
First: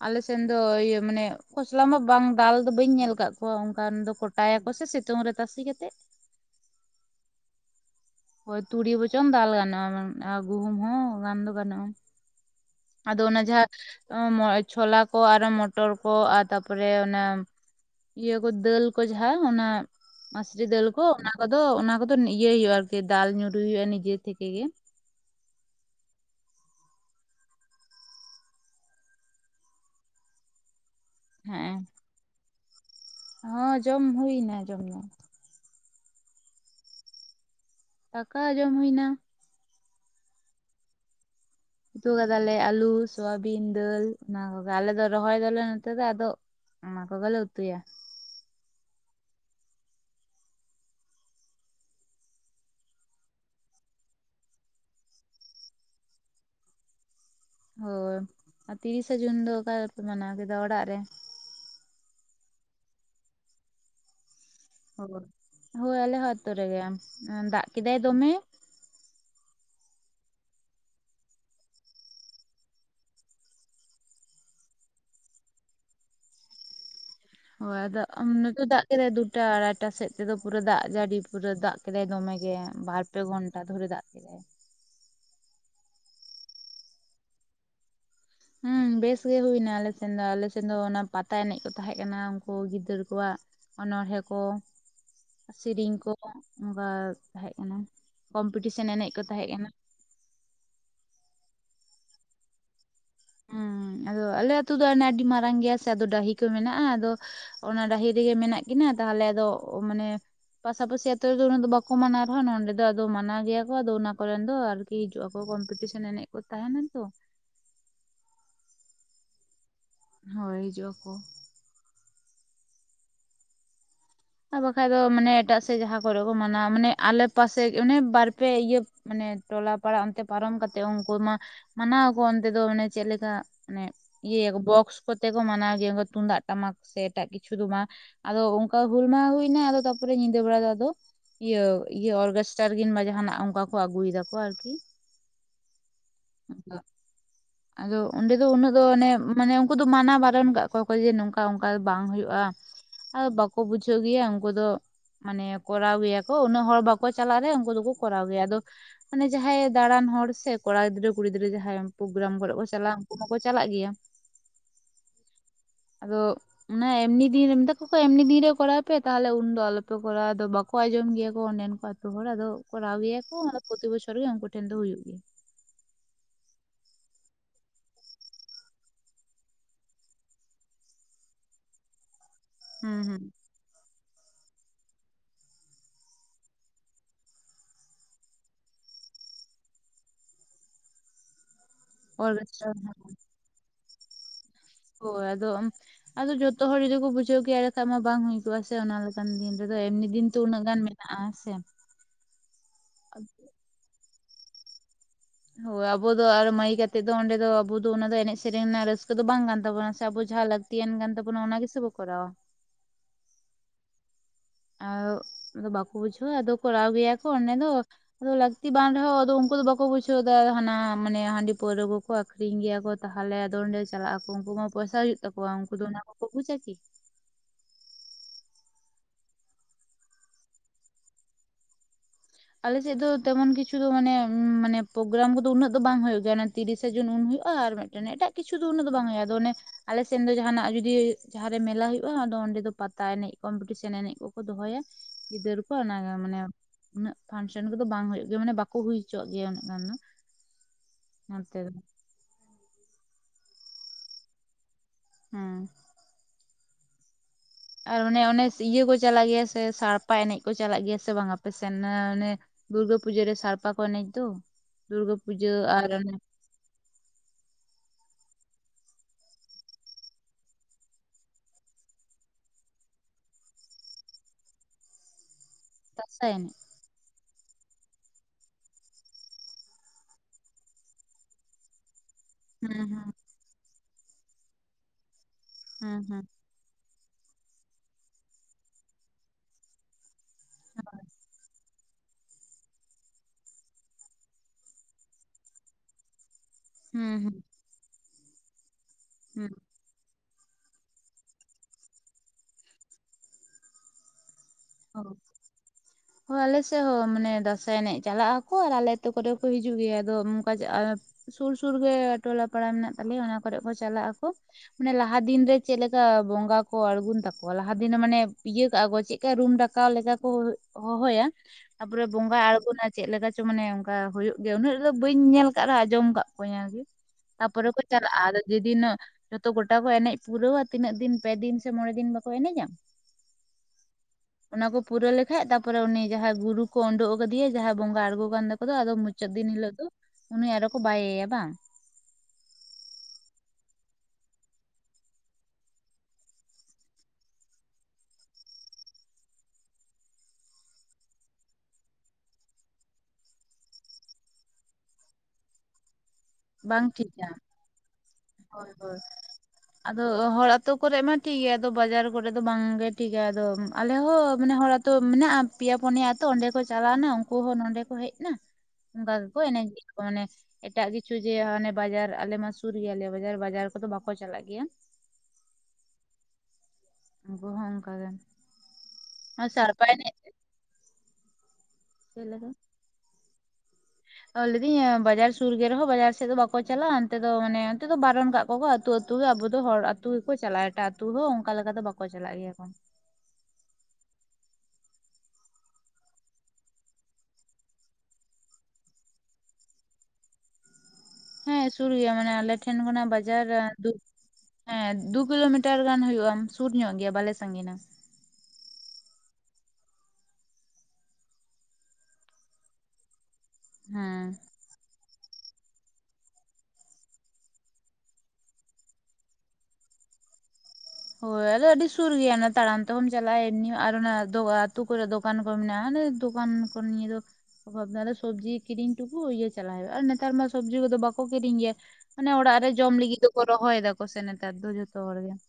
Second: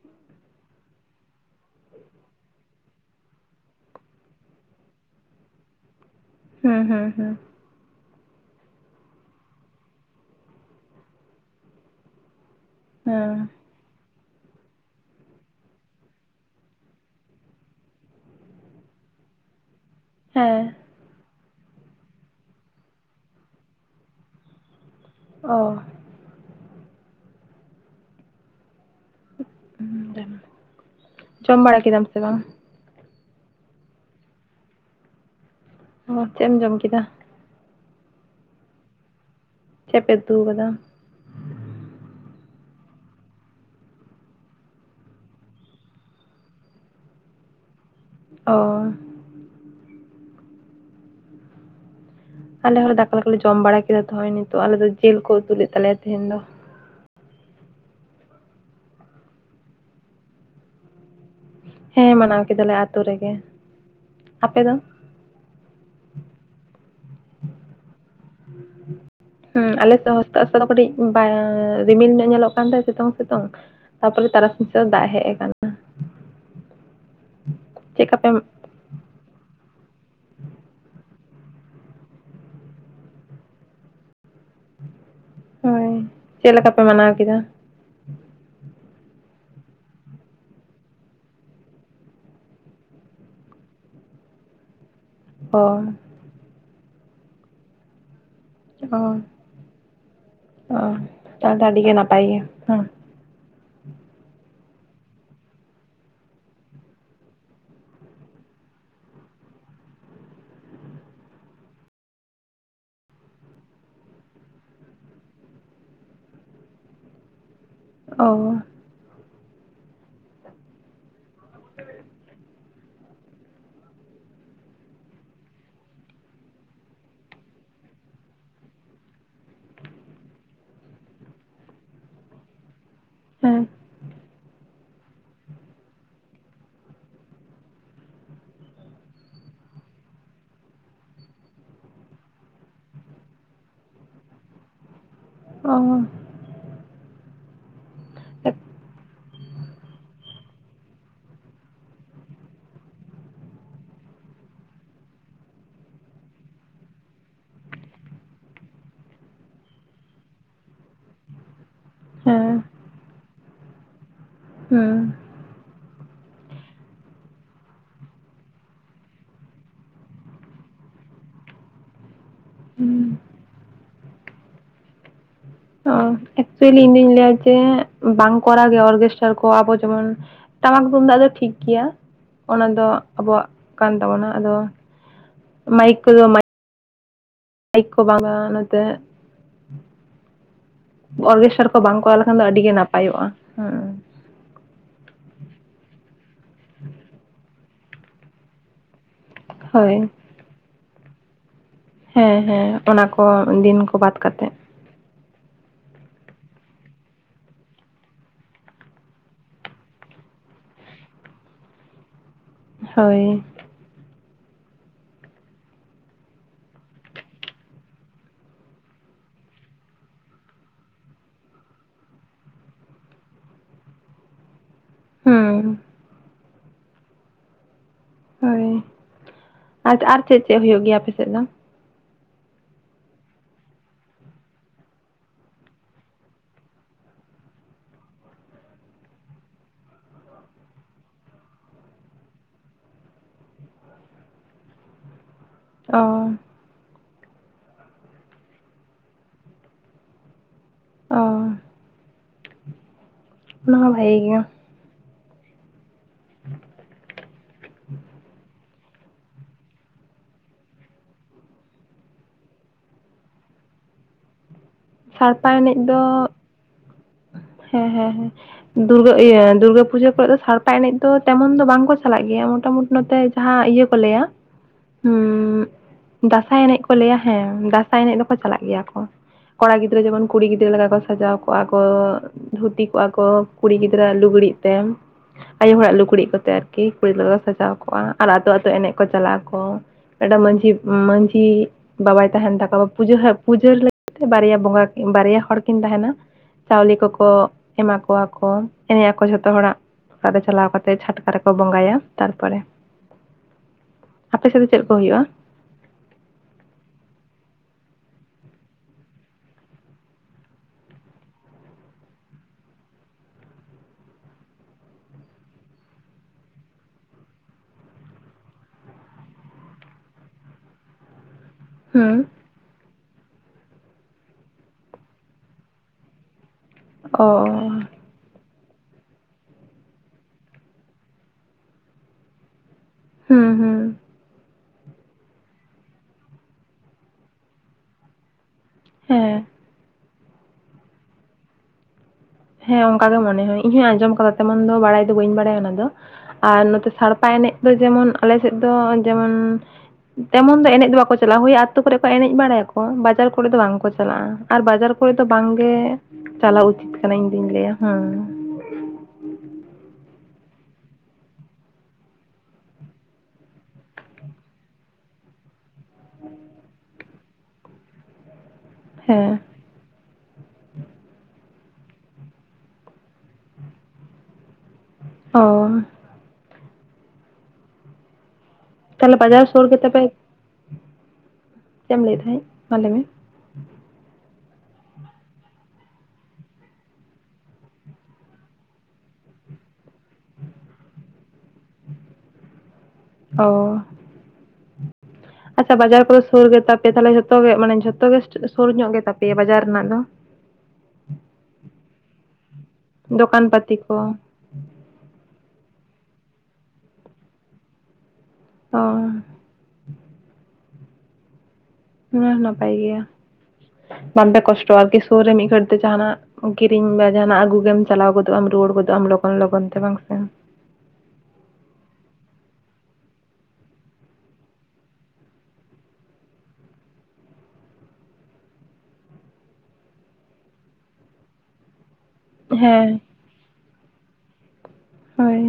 ᱟᱞᱮᱥᱮᱱ ᱫᱚ ᱤᱭᱟᱹ ᱢᱟᱱᱮ ᱠᱷᱚᱥᱞᱟ ᱢᱟ ᱵᱟᱝ ᱫᱟᱞ ᱫᱚ ᱵᱟᱹᱧ ᱧᱮᱞ ᱠᱟᱜ ᱠᱚᱣᱟ ᱚᱱᱠᱟᱱ ᱫᱚ ᱠᱟᱭᱟ ᱠᱚ ᱥᱮ ᱥᱤᱛᱩᱝ ᱨᱮ ᱛᱟᱥᱤ ᱠᱟᱛᱮᱫ ᱦᱩᱸ ᱦᱩᱸ ᱦᱩᱸ᱾ ᱦᱳᱭ ᱛᱩᱲᱤ ᱵᱚᱪᱚᱝ ᱫᱟᱞ ᱜᱟᱱᱚᱜᱼᱟ ᱟᱨ ᱜᱩᱦᱩᱢ ᱦᱚᱸ ᱜᱟᱱ ᱫᱚ ᱜᱟᱱᱚᱜᱼᱟ᱾ ᱟᱫᱚ ᱚᱱᱟ ᱦᱮᱸ ᱡᱟᱦᱟᱸ ᱢᱚ ᱪᱷᱳᱞᱟ ᱠᱚ ᱟᱨ ᱢᱚᱴᱚᱨ ᱠᱚ ᱛᱟᱨᱯᱚᱨᱮ ᱚᱱᱟ ᱤᱭᱟᱹ ᱠᱚ ᱫᱟᱹᱞ ᱠᱚ ᱡᱟᱦᱟᱸ ᱚᱱᱟ ᱢᱟᱥᱨᱤ ᱦᱮᱸ ᱫᱟᱹᱞ ᱠᱚ ᱚᱱᱟ ᱠᱚᱫᱚ ᱚᱱᱟ ᱠᱚᱫᱚ ᱤᱭᱟᱹ ᱦᱩᱭᱩᱜᱼᱟ ᱟᱨᱠᱤ ᱫᱟᱞ ᱧᱩᱨᱦᱩᱭ ᱦᱩᱭᱩᱜᱼᱟ ᱱᱤᱡᱮ ᱛᱷᱮᱠᱮ ᱜᱮ᱾ ᱚ᱾ ᱦᱩᱸ ᱞᱮᱭᱢᱮ ᱡᱚᱢ ᱦᱮᱸ ᱵᱟᱲᱟ ᱠᱮᱫᱟᱢ ᱥᱮ ᱵᱟᱝ? ᱦᱚᱸ ᱡᱚᱢ ᱦᱩᱭᱱᱟ ᱡᱚᱢ ᱫᱚ᱾ ᱚ ᱪᱮᱫ ᱮᱢ ᱡᱚᱢ ᱠᱮᱫᱟ? ᱫᱟᱠᱟ ᱡᱚᱢ ᱦᱩᱭᱱᱟ᱾ ᱪᱮᱫᱯᱮ ᱩᱛᱩ ᱠᱟᱫᱟ? ᱩᱛᱩ ᱠᱟᱫᱟᱞᱮ ᱟᱹᱞᱩ ᱥᱚᱣᱟᱵᱤᱱ ᱫᱟᱹᱞ ᱚᱱᱟ ᱠᱚᱜᱮ ᱟᱞᱮ ᱫᱚ ᱨᱚᱦᱚᱭ ᱫᱚᱞᱮ ᱱᱚᱛᱮ ᱫᱚ ᱟᱫᱚ ᱚᱱᱟ ᱠᱚ ᱜᱮᱞᱮ ᱩᱛᱩᱭᱟ᱾ ᱚ᱾ ᱟᱞᱮ ᱦᱚᱲ ᱫᱟᱠᱟ ᱠᱚᱞᱮ, ᱡᱚᱢ ᱵᱟᱲᱟ ᱠᱮᱫᱟ ᱛᱚ, ᱱᱤᱛᱚᱜ ᱟᱞᱮ ᱫᱚ, ᱡᱤᱞ ᱠᱚ, ᱩᱛᱩ ᱞᱮᱫ ᱛᱟᱞᱮᱭᱟ, ᱛᱮᱦᱮᱧ ᱫᱚ ᱦᱳᱭ, ᱟᱨ ᱛᱤᱨᱤᱥᱟ ᱡᱩᱱ ᱫᱚ, ᱚᱠᱟ ᱨᱮᱯᱮ ᱢᱟᱱᱟᱣ ᱠᱮᱫᱟ? ᱚᱲᱟᱜ ᱨᱮ ᱾ ᱦᱮᱸ, ᱢᱟᱱᱟᱣ ᱠᱮᱫᱟ ᱞᱮ, ᱟᱛᱳ ᱨᱮᱜᱮ ᱾ ᱟᱯᱮ ᱫᱚ? [unintelligible] ᱦᱳᱭ, ᱟᱞᱮ ᱦᱚᱸ, ᱟᱛᱳ ᱨᱮᱜᱮ ᱾ ᱫᱟᱜ ᱠᱮᱫᱟᱭ ᱫᱚᱢᱮ ᱾ ᱦᱮᱸᱻ, ᱟᱞᱮ ᱥᱮᱫ ᱦᱚᱭ ᱛᱚ, [unintelligible] ᱫᱚ ᱠᱟᱹᱴᱤᱡ ᱨᱤᱢᱤᱞ ᱧᱚᱜ ᱧᱮᱞᱚᱜ ᱠᱟᱱ ᱛᱟᱦᱮ, ᱥᱤᱛᱩᱝ ᱥᱤᱛᱩᱝ ᱛᱟᱯᱚᱨᱮ, ᱛᱟᱨᱟᱥᱤᱧ ᱥᱮᱫ ᱫᱟᱜ ᱦᱮᱡ ᱟᱠᱟᱱᱟ ᱾ ᱦᱳᱭ ᱟᱫᱚ, ᱪᱮᱫᱠᱟ ᱯᱮ ᱟᱢ ᱵᱩᱨᱩ ᱫᱟᱜ [unintelligible] ᱠᱮᱫᱟᱭ, ᱫᱩᱴᱟ, ᱟᱲᱟᱭᱴᱟ ᱥᱮᱫ ᱛᱮᱫᱚ, ᱯᱩᱨᱟᱹ ᱫᱟᱜ ᱡᱟᱹᱲᱤ, ᱯᱩᱨᱟᱹ ᱫᱟᱜ ᱠᱮᱫᱟᱭ ᱫᱚᱢᱮ ᱾ ᱵᱟᱨ ᱯᱮ ᱜᱷᱚᱱᱴᱟ ᱫᱷᱚᱨᱮ, ᱫᱟᱜ ᱠᱮᱫ ᱠᱮᱫ [unintelligible] ᱦᱳᱭ! ᱪᱮᱫ ᱞᱮᱠᱟ ᱯᱮ, ᱢᱟᱱᱟᱣ ᱠᱮᱫᱟ? ᱦᱩᱸᱻ, ᱵᱮᱥ ᱜᱮ ᱦᱩᱭ ᱮᱱᱟ, ᱟᱞᱮ ᱥᱮᱫ ᱫᱚ, ᱟᱞᱮ ᱥᱮᱫ ᱫᱚ, ᱚᱱᱟ ᱯᱟᱛᱟ ᱮᱱᱮᱡ ᱠᱚ, ᱛᱟᱦᱮᱸ ᱠᱟᱱᱟ, ᱩᱱᱠᱩ ᱜᱤᱫᱽᱨᱟᱹ ᱠᱚᱣᱟᱜ ᱚᱱᱚᱬᱦᱮ ᱠᱚ ᱚ ᱥᱮᱨᱮᱧ ᱠᱚ, [inaudible] ᱚᱱᱠᱟ ᱛᱟᱦᱮᱸ ᱠᱟᱱᱟ, ᱠᱚᱢᱯᱤᱴᱤᱥᱮᱱ ᱮᱱᱮᱡ ᱠᱚ, ᱛᱟᱦᱮᱸ ᱠᱟᱱᱟ ᱾ ᱚᱻ [unintelligible] ᱟᱸᱵᱤ ᱜᱮ ᱱᱟᱯᱟᱭ ᱜᱮ, ᱦᱮᱸᱻ ᱾ ᱮᱸᱻᱝ, ᱟᱫᱚ, ᱟᱞᱮ ᱟᱹᱛᱩ ᱫᱚ, ᱚᱱᱮ ᱟᱹᱰᱤ ᱢᱟᱨᱟᱝ ᱜᱮᱭᱟ ᱥᱮ, ᱟᱫᱚ ᱰᱟᱹᱦᱤ ᱠᱚ, ᱢᱮᱱᱟᱜᱼᱟ ᱾ ᱟᱫᱚ ᱚᱱᱟ, ᱰᱟᱹᱦᱤ ᱨᱮᱜᱮ, ᱢᱮᱱᱟᱜ ᱠᱤᱱᱟᱹ᱾ ᱛᱟᱦᱚᱞᱮ ᱟᱫᱚ, ᱢᱟᱱᱮ ᱯᱟᱥᱟ ᱯᱟᱥᱤ ᱟᱛᱳ ᱨᱮ ᱫᱚ, ᱵᱟᱠᱚ ᱢᱟᱱᱟᱣ ᱨᱮᱦᱚᱸ, ᱱᱚᱰᱮ ᱫᱚ, ᱟᱫᱚ ᱢᱟᱱᱟᱣ ᱜᱮᱭᱟ ᱠᱚ, ᱟᱫᱚ ᱚᱱᱟ ᱠᱚᱨᱮᱱ ᱫᱚ ᱦᱤᱡᱩᱜᱼᱟ ᱟᱠᱚ, ᱠᱚᱢᱯᱤᱴᱤᱥᱮᱱ ᱮᱱᱮᱡ ᱠᱚ, ᱛᱟᱦᱮᱱᱟ ᱛᱚ ᱾ ᱚᱻ ᱾ ᱦᱳᱭ, ᱦᱤᱡᱩᱜ ᱟᱠᱚ ᱟᱨ ᱵᱟᱠᱷᱟᱡ ᱫᱚ, ᱢᱟᱱᱮ ᱮᱴᱟᱜ ᱥᱮᱫ ᱡᱟᱦᱟᱸ ᱠᱚᱨᱮ ᱠᱚ, ᱢᱟᱱᱟᱣ, ᱢᱟᱱᱮ ᱟᱞᱮ ᱯᱟᱥᱮ, ᱚᱱᱮ ᱵᱟᱨᱯᱮ ᱤᱭᱟᱹ ᱢᱟᱱᱮ, ᱴᱚᱞᱟ ᱯᱟᱲᱟ ᱚᱱᱛᱮ ᱯᱟᱨᱚᱢ ᱠᱟᱛᱮᱜ, ᱩᱱᱠᱩ ᱢᱟ, ᱢᱟᱱᱟᱣᱟᱚ ᱚᱱᱛᱮ ᱫᱚ, ᱢᱟᱱᱮ ᱪᱮᱫ ᱞᱮᱠᱟ? ᱦᱮᱸ ᱚᱱᱮ ᱤᱭᱟᱹ, ᱵᱚᱠᱥ ᱠᱚᱛᱮ ᱠᱚ, ᱢᱟᱱᱟᱣ ᱜᱮ, ᱛᱩᱢᱫᱟᱜ ᱴᱟᱢᱟᱠ ᱥᱮ, ᱮᱴᱟᱜ ᱠᱤᱪᱷᱩ ᱫᱚ ᱵᱟᱝ, ᱟᱫᱚ ᱚᱱᱠᱟ ᱦᱩᱞ ᱢᱟᱦᱟ ᱦᱩᱭᱮᱱᱟ, ᱟᱫᱚ, ᱛᱟᱯᱚᱨᱮ ᱧᱤᱫᱟᱹ ᱵᱮᱲᱟ ᱫᱚ, ᱟᱫᱚ ᱤᱭᱟᱹ ᱤᱭᱟᱹ ᱚᱨᱜᱮᱥᱴᱨᱟ ᱨᱮ ᱠᱤᱱᱵᱟ ᱡᱟᱦᱟᱸᱱᱟᱜ ᱚᱱᱠᱟ ᱠᱚ, ᱟᱹᱜᱩᱭᱮᱫᱟ ᱠᱚ ᱟᱨᱠᱤ ᱚᱻ ᱾ [unintelligible] ᱟ ᱟᱫᱚ, ᱚᱸᱰᱮ ᱫᱚ, ᱦᱮᱸ ᱩᱱᱟᱹᱜ ᱫᱚ, ᱚᱱᱮ ᱢᱟᱱᱮ ᱩᱱᱠᱩ ᱫᱚ ᱢᱟᱱᱟ ᱵᱟᱨᱚᱱ ᱟᱠᱟᱜ ᱠᱚᱣᱟ ᱠᱚ, ᱡᱮ ᱱᱚᱝᱠᱟ ᱚᱱᱠᱟ ᱵᱟᱝ ᱦᱩᱭᱩᱜᱼᱟ, ᱟᱫᱚ ᱵᱟᱠᱚ ᱵᱩᱡᱷᱟᱹᱣ ᱜᱮᱭᱟ, ᱩᱱᱠᱩ ᱫᱚ ᱢᱟᱱᱮ ᱠᱚᱨᱟᱣ ᱜᱮᱭᱟ ᱠᱚ, ᱩᱱᱟᱹᱜ ᱦᱚᱲ ᱵᱟᱠᱚ ᱪᱟᱞᱟᱜ ᱨᱮ, ᱩᱱᱠᱩ ᱫᱚᱠᱚ, ᱠᱚᱨᱟᱣ ᱜᱮᱭᱟ, ᱟᱫᱚ ᱚᱱᱮ ᱡᱟᱦᱟᱸᱭ ᱫᱟᱬᱟᱱ ᱦᱚᱲ ᱥᱮ, ᱠᱚᱲᱟ ᱜᱤᱫᱽᱨᱟᱹ ᱠᱩᱲᱤ ᱜᱤᱫᱽᱨᱟᱹ ᱡᱟᱦᱟᱸᱭ ᱯᱨᱳᱜᱨᱟᱢ ᱠᱚᱨᱮ ᱦᱮᱸ ᱠᱚ, ᱪᱟᱞᱟᱜᱼᱟ, ᱩᱱᱠᱩ ᱢᱟᱠᱚ, ᱪᱟᱞᱟᱜ ᱜᱮᱭᱟ ᱾ ᱦᱮᱸᱻ ᱾ ᱟᱫᱚ, ᱚᱱᱟ ᱮᱢᱱᱤ ᱫᱤᱱ, ᱢᱮᱛᱟ ᱠᱚ, ᱮᱢᱱᱤ ᱫᱤᱱ ᱠᱚᱨᱟᱣ ᱯᱮ, ᱛᱟᱦᱚᱞᱮ ᱩᱱᱫᱚ, ᱟᱞᱚᱯᱮ ᱠᱚᱨᱟᱣᱟ ᱾ ᱟᱫᱚ, ᱵᱟᱠᱚ ᱟᱸᱡᱚᱢ ᱜᱮᱭᱟ, ᱠᱚ ᱚᱸᱰᱮᱱ ᱠᱚ, ᱟᱻᱟᱹᱛᱩ ᱦᱚᱲ ᱟᱫᱚ, ᱠᱚᱨᱟᱣ ᱦᱩᱸ ᱜᱮᱭᱟ ᱠᱚ ᱯᱨᱚᱛᱤ ᱵᱚᱪᱷᱚᱨ ᱜᱮ, ᱩᱱᱠᱩ ᱴᱷᱮᱱ ᱫᱚ, ᱦᱩᱭᱩᱜ ᱜᱮᱭᱟ ᱾ ᱚᱻ ᱮᱠᱪᱩᱭᱮᱞᱤ ᱤᱧ ᱫᱩᱧ ᱞᱟᱹᱭᱟ, ᱡᱮ ᱵᱟᱝ ᱠᱚᱨᱟᱣ ᱜᱮ, ᱚᱨᱜᱮᱥᱴᱟᱨ ᱠᱚ, ᱟᱵᱚ ᱡᱮᱢᱚᱱ ᱴᱟᱢᱟᱠ ᱛᱩᱢᱫᱟᱜ ᱫᱚ, ᱴᱷᱤᱠ ᱜᱮᱭᱟ ᱾ ᱚᱱᱟ ᱫᱚ, ᱦᱩᱸ ᱦᱩᱸ ᱟᱵᱚᱣᱟᱜ ᱠᱟᱱ ᱛᱟᱵᱚᱱᱟ, ᱟᱫᱚ ᱢᱟᱭᱤᱠ ᱠᱚᱫᱚ ᱢᱟᱭᱤᱠ ᱠᱚ, ᱵᱟᱝᱟ ᱾ ᱚᱱᱟ ᱚᱛᱮ ᱚᱨᱜᱮᱥᱟᱨ ᱵᱟᱝ ᱠᱚ ᱚᱞ ᱟᱠᱟᱱ ᱫᱚ, ᱟᱹᱰᱤ ᱜᱮ ᱚᱨᱜᱮᱥᱴᱟᱨ ᱱᱟᱯᱟᱭᱚᱜᱼᱟ, ᱦᱚᱸᱻ ᱾ ᱦᱳᱭ, ᱟᱫᱚ ᱟᱢ, ᱟᱫᱚ, ᱡᱚᱛᱚ ᱦᱚᱲ ᱡᱩᱫᱤ, ᱠᱚ ᱵᱩᱡᱷᱟᱹᱣ ᱠᱮᱭᱟ, ᱤᱱᱟᱠᱷᱟᱱ ᱢᱟ, ᱵᱟᱝ ᱦᱩᱭ ᱦᱚᱭ ᱥᱮ, ᱚᱱᱟ ᱞᱮᱠᱟᱱ ᱫᱤᱱ ᱨᱮᱫᱚ, ᱦᱳᱭ ᱮᱢᱱᱤ ᱫᱤᱱ ᱛᱮ, ᱩᱱᱟᱹᱜ ᱜᱟᱱ ᱢᱮᱱᱟᱜᱼᱟ ᱾ ᱥᱮ ᱦᱮᱸᱻᱦᱮᱸᱻ ᱚᱱᱟ ᱠᱚ ᱫᱤᱱ ᱠᱚ, ᱵᱟᱫᱽ ᱠᱟᱛᱮᱫ ᱦᱚᱭ ᱟᱵᱚ ᱫᱚ ᱟᱨ ᱢᱟᱭᱤᱠ ᱟᱛᱮᱜ ᱫᱚ ᱚᱸᱰᱮ ᱫᱚ ᱟᱵᱚ ᱫᱚ ᱚᱱᱟ ᱫᱚ ᱮᱱᱮᱡ ᱥᱮᱨᱮᱧ ᱨᱮᱱᱟᱜ ᱨᱟᱹᱥᱠᱟᱹ ᱫᱚ ᱵᱟᱝ ᱠᱟᱱ ᱛᱟᱵᱚᱱᱟ ᱥᱮ ᱟᱵᱚ ᱡᱟᱦᱟᱸ ᱞᱟᱹᱠ ᱛᱤᱭᱟᱱ ᱠᱟᱱ ᱛᱟᱵᱚᱱᱟ ᱚᱱᱟ ᱜᱮᱥᱮ ᱵᱚ ᱠᱚᱨᱟᱣᱟ ᱾ ᱦᱚᱭ ᱾ ᱟᱨ ᱚᱱᱟ ᱫᱚ ᱵᱟᱠᱚ ᱵᱩᱡᱷᱟᱹᱣᱟ ᱟᱫᱚ ᱠᱚᱨᱟᱣ ᱜᱮᱭᱟ ᱠᱚ ᱚᱸᱰᱮ ᱫᱚ ᱟᱫᱚ ᱞᱟᱹᱠᱛᱤ ᱵᱟᱝ ᱨᱮᱦᱚᱸ ᱩᱱᱠᱩ ᱫᱚ ᱵᱟᱠᱚ ᱵᱩᱡᱷᱟᱹᱣ ᱫᱟ ᱦᱟᱱᱟ ᱢᱟᱱᱮ ᱦᱟᱺᱰᱤ ᱯᱟᱹᱣᱨᱟᱹ ᱠᱚᱠᱚ ᱟᱹᱠᱷ ᱨᱤᱧ ᱜᱮᱭᱟ ᱠᱚ ᱛᱟᱦᱚᱞᱮ ᱟᱫᱚ ᱚᱸᱰᱮ ᱪᱟᱞᱟᱜ ᱟᱠᱚ ᱩᱱᱠᱩ ᱢᱟ ᱯᱚᱭᱥᱟ ᱦᱩᱭᱩᱜ ᱛᱟᱠᱚᱣᱟ ᱩᱱᱠᱩ ᱦᱩᱸ ᱫᱚ ᱚᱱᱟ ᱠᱚᱠᱚ ᱵᱩᱡᱟ ᱠᱤ? ᱦᱚᱭ ᱟᱨ ᱟᱨ ᱪᱮᱫ ᱪᱮᱫ ᱦᱩᱭᱩᱜ ᱜᱮᱭᱟ ᱟᱯᱮ ᱥᱮᱫ ᱫᱚ? ᱟᱞᱮᱥᱮᱫ ᱫᱚ ᱛᱮᱢᱚᱱ ᱠᱤᱪᱷᱩ ᱫᱚ ᱢᱟᱱᱮ ᱢᱟᱱᱮ ᱯᱨᱳᱜᱨᱟᱢ ᱠᱚᱫᱚ ᱩᱱᱟᱹᱜ ᱫᱚ ᱵᱟᱝ ᱦᱩᱭᱩᱜ ᱜᱮᱭᱟ ᱾ ᱛᱤᱨᱤᱥᱮ ᱡᱩᱱ ᱩᱱ ᱦᱩᱭᱩᱜᱼᱟ ᱟᱨ ᱢᱤᱫᱴᱮᱱ ᱮᱴᱟᱜ ᱠᱤᱪᱷᱩ ᱩᱱᱟᱹᱜ ᱫᱚ ᱵᱟᱝ ᱦᱩᱭᱩᱜᱼᱟ ᱟᱫᱚ ᱚᱱᱮ ᱟᱞᱮ ᱥᱮᱱ ᱫᱚ ᱡᱟᱦᱟᱱᱟᱜ ᱡᱩᱫᱤ ᱡᱟᱦᱟᱸᱨᱮ ᱢᱮᱞᱟ ᱦᱩᱭᱩᱜᱼᱟ ᱾ ᱟᱫᱚ ᱚᱸᱰᱮ ᱫᱚ ᱯᱟᱛᱟ ᱮᱱᱮᱡ ᱠᱚᱢᱯᱤᱴᱤᱥᱮᱱ ᱮᱱᱮᱡ ᱠᱚ ᱠᱚ ᱫᱚᱦᱚᱭᱟ ᱜᱤᱫᱟᱹᱨ ᱠᱚ ᱚ ᱚᱱᱟᱜᱮ ᱢᱟᱱᱮ ᱩᱱᱟᱹᱜ ᱯᱷᱟᱱᱥᱮᱱ ᱠᱚᱫᱚ ᱵᱟᱝ ᱦᱩᱭᱩᱜ ᱜᱮᱭᱟ ᱢᱟᱱᱮ ᱵᱟᱠᱚ ᱦᱩᱭ ᱦᱚᱪᱚᱣᱟᱜ ᱜᱮᱭᱟ ᱩᱱᱟᱹᱜ ᱜᱟᱱ ᱫᱚ ᱾ ᱚ ᱱᱚᱱᱛᱮ ᱫᱚ ᱾ ᱚᱱᱟ ᱢᱟ ᱵᱷᱟᱹᱜᱤ ᱜᱮᱭᱟ ᱾ ᱦᱮᱸᱻ ᱟᱨ ᱚᱱᱮ ᱚᱱᱮ ᱤᱭᱟᱹ ᱠᱚ ᱪᱟᱞᱟᱜ ᱜᱮᱭᱟ ᱥᱮ ᱥᱟᱲᱯᱟ ᱮᱱᱮᱡ ᱠᱚ ᱪᱟᱞᱟᱜ ᱜᱮᱭᱟ ᱥᱮ ᱵᱟᱝᱟ ᱟᱯᱮ ᱥᱮᱱ ᱚᱱᱮ ᱫᱩᱨᱜᱟᱹ ᱯᱩᱡᱟᱹ ᱨᱮ ᱥᱟᱨᱯᱟ ᱮᱱᱮᱡ ᱫᱚ ᱾ ᱥᱟᱲᱯᱟ ᱮᱱᱮᱡ ᱫᱚ ᱦᱮᱸ ᱦᱮᱸ ᱦᱮᱸ ᱫᱩᱨᱜᱟᱹ ᱤᱭᱟᱹ ᱫᱩᱨᱜᱟᱹ ᱯᱩᱡᱟᱹ ᱠᱚᱨᱮ ᱫᱚ ᱥᱟᱲᱯᱟ ᱮᱱᱮᱡ ᱫᱚ ᱛᱮᱢᱚᱱ ᱫᱚ ᱵᱟᱝ ᱠᱚ ᱪᱟᱞᱟᱜ ᱜᱮᱭᱟ ᱢᱚᱴᱟᱢᱩᱴᱤ ᱱᱚᱛᱮ ᱡᱟᱦᱟᱸ ᱤᱭᱟᱹ ᱠᱚ ᱞᱟᱹᱭᱟ ᱩᱸᱻ ᱫᱟᱸᱥᱟᱭ ᱮᱱᱮᱡ ᱠᱚ ᱞᱟᱹᱭᱟ ᱦᱮᱸ ᱫᱟᱸᱥᱟᱭ ᱮᱱᱮᱡ ᱫᱚᱠᱚ ᱪᱟᱞᱟᱜ ᱜᱮᱭᱟ ᱠᱚ ᱾ ᱠᱚᱲᱟ ᱜᱤᱫᱽᱨᱟᱹ ᱡᱮᱢᱚᱱ ᱠᱩᱲᱤ ᱜᱤᱫᱽᱨᱟᱹ ᱞᱮᱠᱟ ᱠᱚ ᱥᱟᱡᱟᱣ ᱠᱚᱜᱼᱟ ᱠᱚ ᱦᱩᱸ ᱫᱷᱩᱛᱤ ᱠᱚᱜᱼᱟ ᱦᱩᱸ ᱠᱚ ᱠᱩᱲᱤ ᱜᱤᱫᱽᱨᱟᱹ ᱟᱜ ᱞᱩᱜᱽᱲᱤᱡ ᱛᱮ ᱟᱭᱳ ᱦᱚᱲᱟᱜ ᱦᱩᱸ ᱦᱩᱸ ᱞᱩᱜᱽᱲᱤᱡ ᱠᱚᱛᱮ ᱾ ᱠᱤ ᱠᱩᱲᱤ ᱞᱮ ᱠᱚ ᱥᱟᱡᱟᱣ ᱠᱚᱜᱼᱟ ᱟᱨ ᱟᱹᱛᱳ ᱟᱹᱛᱳ ᱮᱱᱮᱡ ᱠᱚ ᱪᱟᱞᱟᱜ ᱟᱠᱚ ᱾ ᱢᱤᱫᱴᱟᱝ ᱢᱟᱺᱡᱷᱤ ᱢᱟᱺᱡᱷᱤ ᱵᱟᱵᱟᱭ ᱛᱟᱦᱮᱱ ᱛᱟᱠᱚᱣᱟ ᱯᱩᱡᱟᱹ ᱯᱩᱡᱟᱹ ᱦᱤ ᱵᱟᱨᱭᱟ ᱵᱚᱸᱜᱟ ᱠᱤᱱ ᱵᱟᱨᱭᱟ ᱦᱚᱲ ᱠᱤᱱ ᱛᱟᱦᱮᱱᱟ ᱪᱟᱣᱞᱮ ᱠᱚᱠᱚ ᱦᱩᱸ ᱮᱢᱟ ᱠᱚᱣᱟ ᱠᱚ ᱮᱱᱮᱡ ᱟᱠᱚ ᱦᱩᱸ ᱡᱷᱚᱛᱚ ᱦᱚᱲᱟᱜ ᱚᱲᱟᱜ ᱨᱮ ᱪᱟᱞᱟᱣ ᱠᱟᱛᱮ ᱪᱷᱟᱴᱠᱟ ᱨᱮᱠᱚ ᱵᱚᱸᱜᱟᱭᱟ ᱛᱟᱨᱯᱚᱨᱮ ᱾ ᱠᱚ ᱚᱸᱻ ᱦᱩᱭᱩᱜᱼᱟ [inaudible] ᱦᱚᱭ ᱟᱞᱮᱥᱮᱜ ᱦᱚᱸ ᱢᱟᱱᱮ ᱫᱟᱸᱥᱟᱭ ᱮᱱᱮᱡ ᱪᱟᱞᱟᱜ ᱟᱠᱚ ᱟᱨ ᱟᱞᱮ ᱟᱹᱛᱩ ᱠᱚᱨᱮ ᱦᱚᱸ ᱠᱚ ᱦᱤᱡᱩᱜ ᱜᱮᱭᱟ ᱟᱫᱚ ᱚᱱᱠᱟ ᱥᱩᱨ ᱥᱩᱨ ᱜᱮ ᱴᱚᱞᱟ ᱯᱟᱲᱟ ᱢᱮᱱᱟᱜ ᱛᱟᱞᱮᱭᱟ ᱚᱱᱟ ᱠᱚᱨᱮ ᱠᱚ ᱪᱟᱞᱟᱜ ᱟᱠᱚ ᱾ ᱢᱟᱱᱮ ᱞᱟᱦᱟ ᱫᱤᱱ ᱨᱮ ᱪᱮᱫ ᱞᱮᱠᱟ ᱵᱚᱸᱜᱟ ᱠᱚ ᱟᱬᱜᱩᱱ ᱛᱟᱠᱚᱣᱟ ᱞᱟᱦᱟ ᱫᱤᱱ ᱢᱟᱱᱮ ᱤᱭᱟᱹ ᱠᱟᱜᱼᱟ ᱠᱚ ᱪᱮᱫ ᱨᱩᱢ ᱰᱟᱠᱟᱣ ᱞᱮᱠᱟ ᱠᱚ ᱦᱚᱦᱚᱭᱟ ᱛᱟᱯᱚᱨᱮ ᱦᱩᱸ ᱵᱚᱸᱜᱟ ᱟᱬᱜᱚᱱᱟᱭ ᱪᱮᱜ ᱞᱮᱠᱟ ᱪᱚ ᱢᱟᱱᱮ ᱚᱱᱠᱟ ᱦᱩᱭᱩᱜ ᱜᱮᱭᱟ ᱩᱱᱟᱹᱜ ᱨᱮᱫᱚ ᱵᱟᱹᱧ ᱧᱮᱞ ᱟᱠᱟᱜ ᱨᱮᱦᱚᱸ ᱟᱸᱡᱚᱢ ᱠᱟᱜ ᱠᱚᱣᱟᱹᱧ ᱟᱨᱠᱤ ᱚ ᱾ ᱛᱟᱯᱚᱨᱮ ᱠᱚ ᱪᱟ ᱞᱟᱜᱼᱟ ᱟᱫᱚ ᱡᱮᱫᱤᱱ ᱡᱷᱚᱛᱚ ᱜᱚᱴᱟ ᱠᱚ ᱮᱱᱮᱡ ᱯᱩᱨᱟᱹᱣᱟ ᱛᱤᱱᱟᱹᱜ ᱫᱤᱱ ᱯᱮ ᱫᱤᱱ ᱥᱮ ᱢᱚᱬᱮ ᱫᱤᱱ ᱵᱟᱠᱚ ᱮᱱᱮᱡᱼᱟ? ᱦᱩᱸ ᱦᱩᱸᱻ ᱚᱱᱟ ᱠᱚ ᱯᱩᱨᱟᱹ ᱞᱮᱠᱷᱟᱡ ᱛᱟᱯᱚᱨᱮ ᱩᱱᱤ ᱡᱟᱦᱟᱸᱭ ᱜᱩᱨᱩ ᱠᱚ ᱳᱸᱰᱳᱜ ᱟᱠᱟᱫᱮᱭᱟ ᱡᱟᱦᱟᱸᱭ ᱵᱚᱸᱜᱟᱭ ᱟᱬᱜᱚ ᱠᱟᱱ ᱛᱟᱠᱚ ᱠᱚᱫᱚ ᱟᱫᱚ ᱢᱩᱪᱟᱹᱫ ᱦᱮᱸ ᱫᱤᱱ ᱦᱤᱞᱚᱜ ᱫᱚ ᱩᱱᱤ ᱟᱨᱦᱚᱸ ᱠᱚ ᱵᱟᱭᱮᱭᱟ ᱵᱟᱝ? ᱦᱮᱸ ᱚᱝᱠᱟ ᱜᱮ ᱢᱚᱱᱮ ᱦᱚᱭ ᱤᱧ ᱦᱚᱸᱧ ᱟᱸᱡᱚᱢ ᱠᱟᱫᱟ ᱛᱮᱢᱚᱱ ᱫᱚ ᱵᱟᱲᱟᱭ ᱫᱚ ᱵᱟᱹᱧ ᱵᱟᱲᱟᱭᱟ ᱚᱱᱟ ᱫᱚ ᱾ ᱟᱨ ᱱᱚᱛᱮ ᱥᱟᱲᱯᱟ ᱮᱱᱮᱡ ᱫᱚ ᱡᱮᱢᱚᱱ ᱟᱞᱮ ᱥᱮᱫ ᱫᱚ ᱡᱮᱢᱚᱱ ᱛᱮᱢᱚᱱ ᱫᱚ ᱮᱱᱮᱡ ᱫᱚ ᱵᱟᱠᱚ ᱪᱟᱞᱟᱜᱼᱟ ᱦᱚᱭ ᱟᱹᱛᱩ ᱠᱚᱨᱮ ᱠᱚ ᱮᱱᱮᱡ ᱵᱟᱲᱟᱭᱟᱠᱚ ᱵᱟᱡᱟᱨ ᱠᱚᱨᱮ ᱫᱚ ᱵᱟᱝ ᱠᱚ ᱪᱟᱞᱟᱜᱼᱟ ᱾ ᱟᱨ ᱵᱟᱡᱟᱨ ᱠᱚᱨᱮ ᱫᱚ ᱵᱟᱝ ᱜᱮ ᱪᱟᱞᱟᱣ ᱩᱪᱤᱛ ᱠᱟᱱᱟ ᱤᱧ ᱫᱩᱧ ᱞᱟᱹᱭᱟ ᱦᱩᱸᱻ ᱦᱚᱭ ᱦᱚᱭ ᱾ ᱟᱫᱚ ᱦᱚᱲ ᱟᱹᱛᱳ ᱠᱚᱨᱮ ᱢᱟ ᱴᱷᱤᱠ ᱜᱮᱭᱟ ᱟᱫᱚ ᱵᱟᱡᱟᱨ ᱠᱚᱨᱮ ᱫᱚ ᱵᱟᱝᱜᱮ ᱴᱷᱤᱠᱟ ᱟᱫᱚ ᱟᱞᱮᱦᱚᱸ ᱢᱟᱱᱮ ᱦᱚᱲ ᱟᱹᱛ ᱛᱚ ᱢᱮᱱᱟᱜᱼᱟ, ᱯᱮᱭᱟ ᱯᱩᱱᱭᱟ ᱟᱛᱚ ᱚᱸᱰᱮ ᱠᱚ ᱪᱟᱞᱟᱣ ᱮᱱᱟ, ᱩᱱᱠᱩ ᱦᱚᱸ ᱱᱚᱸᱰᱮ ᱠᱚ ᱦᱮᱡ ᱮᱱᱟ ᱾ ᱚᱱᱠᱟ ᱦᱮᱸ ᱜᱮᱠᱚ ᱮᱱᱮᱡ ᱜᱮ ᱠᱚ ᱢᱟᱱᱮ ᱮᱴᱟᱜ ᱠᱤᱪᱷᱩ ᱡᱮ ᱦᱟᱱᱮ ᱵᱟᱡᱟᱨ ᱟᱞᱮ ᱢᱟ ᱥᱩᱨ ᱜᱮᱭᱟᱞᱮ ᱵᱟᱡᱟᱨ, ᱵᱟᱡᱟᱨ ᱠᱚᱫᱚ ᱵᱟᱠᱚ ᱪᱟᱞᱟᱜ ᱜᱮᱭᱟ ᱾ ᱦᱚᱸ ᱩᱱᱠᱩ ᱦᱚᱸ ᱚᱝᱠᱟᱜᱮ ᱾ ᱛᱟᱦᱚᱞᱮ ᱵᱟᱡᱟᱨ ᱥᱩᱨ ᱜᱮ ᱜᱮᱛᱮ ᱯᱮ, ᱪᱮᱫ ᱮᱢ ᱞᱟᱹᱭᱮᱫ ᱛᱟᱦᱮᱸᱫ ᱢᱟ ᱞᱟᱹᱭ ᱢᱮ ᱾ ᱚ ᱞᱟᱹᱭ ᱫᱤᱧ ᱵᱟᱡᱟᱨ ᱥᱩᱨ ᱜᱮ ᱨᱮᱦᱚᱸ, ᱵᱟᱡᱟᱨ ᱥᱮᱫ ᱫᱚ ᱵᱟᱠᱚ ᱪᱟᱞᱟᱜᱼᱟ᱾ ᱚᱱᱛᱮ ᱫᱚ ᱢᱟᱱᱮ ᱚᱱᱛᱮ ᱫᱚ ᱵᱟᱨᱚᱱ ᱠᱟᱜ ᱠᱚᱣᱟ ᱠᱚ᱾ ᱟᱹᱛᱩ ᱟᱹᱛᱩ ᱜᱮ ᱟᱵᱚ ᱫᱚ ᱦᱚᱲ ᱟᱹᱛᱩ ᱜᱮᱠᱚ ᱪᱟᱞᱟᱜᱼᱟ᱾ ᱮᱴᱟᱜ ᱟᱹᱛᱩ ᱦᱚᱸ ᱚᱝᱠᱟ ᱞᱮᱠᱟ ᱫᱚ ᱵᱟᱠᱚ ᱪᱟᱞᱟᱜ ᱜᱮᱭᱟ ᱠᱚ ᱾ ᱚ ᱟᱪᱪᱷᱟ ᱵᱟᱡᱟᱨ ᱠᱚᱫᱚ ᱥᱩᱨ ᱜᱮᱛᱟ ᱯᱮᱭᱟ ᱛᱟᱦᱚᱞᱮ ᱡᱷᱚᱛᱚ ᱜᱮ, ᱢᱟᱱᱮ ᱡᱷᱚᱛᱚ ᱜᱮ, ᱥᱩᱨ ᱧᱚᱜ ᱜᱮᱛᱟ ᱯᱮᱭᱟ ᱵᱟᱡᱟᱨ ᱨᱮᱱᱟᱜ ᱫᱚ ᱾ [inaudible] ᱦᱮᱸ ᱥᱩᱨ ᱜᱮᱭᱟ ᱢᱟᱱᱮ ᱟᱞᱮ ᱴᱷᱮᱱ ᱠᱷᱚᱱᱟᱜ ᱵᱟᱡᱟᱨ ᱫᱚᱠᱟᱱ ᱯᱟᱹᱛᱤ ᱫᱩ ᱠᱚ ᱦᱮᱸ ᱫᱩ ᱠᱤᱞᱳᱢᱤᱴᱟᱨ ᱜᱟᱱ ᱦᱩᱭᱩᱜᱼᱟ᱾ ᱥᱩᱨ ᱧᱚᱜ ᱜᱮᱭᱟ ᱵᱟᱞᱮ ᱥᱟᱺᱜᱤᱱᱟ ᱾ ᱚ ᱚᱱᱟ ᱦᱚᱸ ᱱᱟᱯᱟᱭ ᱜᱮᱭᱟ᱾ ᱵᱟᱝ ᱦᱮᱸ ᱯᱮ ᱠᱚᱥᱴᱚᱜᱼᱟ, ᱟᱨᱠᱤ ᱥᱩᱨ ᱨᱮ ᱢᱤᱫ ᱜᱷᱟᱹᱲᱤᱡ ᱛᱮ ᱡᱟᱦᱟᱱᱟᱜ ᱠᱤᱨᱤᱧ ᱵᱟ ᱡᱟᱦᱟᱱᱟᱜ ᱟᱹᱜᱩ ᱜᱮᱢ ᱪᱟᱞᱟᱣ ᱜᱚᱫᱚᱜᱼᱟᱢ, ᱨᱩᱣᱟᱹᱲ ᱜᱚᱫᱚᱜᱼᱟᱢ ᱞᱚᱜᱚᱱ ᱞᱚᱜᱚᱱ ᱛᱮ ᱵᱟᱝ ᱥᱮ ᱾ ᱦᱳᱭ ᱟᱞᱮ ᱟᱹᱰᱤ ᱥᱩᱨ ᱜᱮᱭᱟ, ᱛᱟᱲᱟᱢ ᱛᱮᱦᱚᱢ ᱪᱟᱞᱟᱜᱼᱟ, ᱮᱢᱱᱤ ᱦᱚᱸ ᱟᱨ ᱚᱱᱟ ᱫᱚ ᱟᱹᱛᱩ ᱠᱚᱨᱮ ᱫᱚ ᱾ ᱫᱚᱠᱟᱱ ᱠᱚ ᱢᱮᱱᱟᱜ-ᱟ᱾ ᱫᱚᱠᱟᱱ ᱠᱚ ᱱᱤᱭᱮ ᱫᱚ ᱚᱵᱷᱟᱵᱫᱟ ᱨᱮ ᱥᱚᱵᱽᱡᱤ ᱠᱤᱨᱤᱧ ᱴᱩᱠᱩ ᱤᱭᱟᱹ ᱪᱟᱞᱟᱜ ᱦᱩᱭᱩᱜᱼᱟ᱾ ᱟᱨ ᱱᱮᱛᱟᱨ ᱢᱟ ᱥᱚᱵᱽᱡᱤ ᱠᱚᱫᱚ ᱵᱟᱠᱚ ᱠᱤᱨᱤᱧ ᱜᱮᱭᱟ ᱾ ᱢᱟᱱᱮ ᱚᱲᱟᱜ ᱨᱮ ᱦᱮᱸ ᱡᱚᱢ ᱞᱟᱹᱜᱤᱫ ᱫᱚᱠᱚ ᱨᱚᱦᱚᱭ ᱫᱟ ᱠᱚ ᱥᱮ ᱱᱮᱛᱟᱨ ᱫᱚ ᱡᱷᱚᱛᱚ ᱦᱚᱲ ᱜᱮ ᱦᱳᱭ ᱾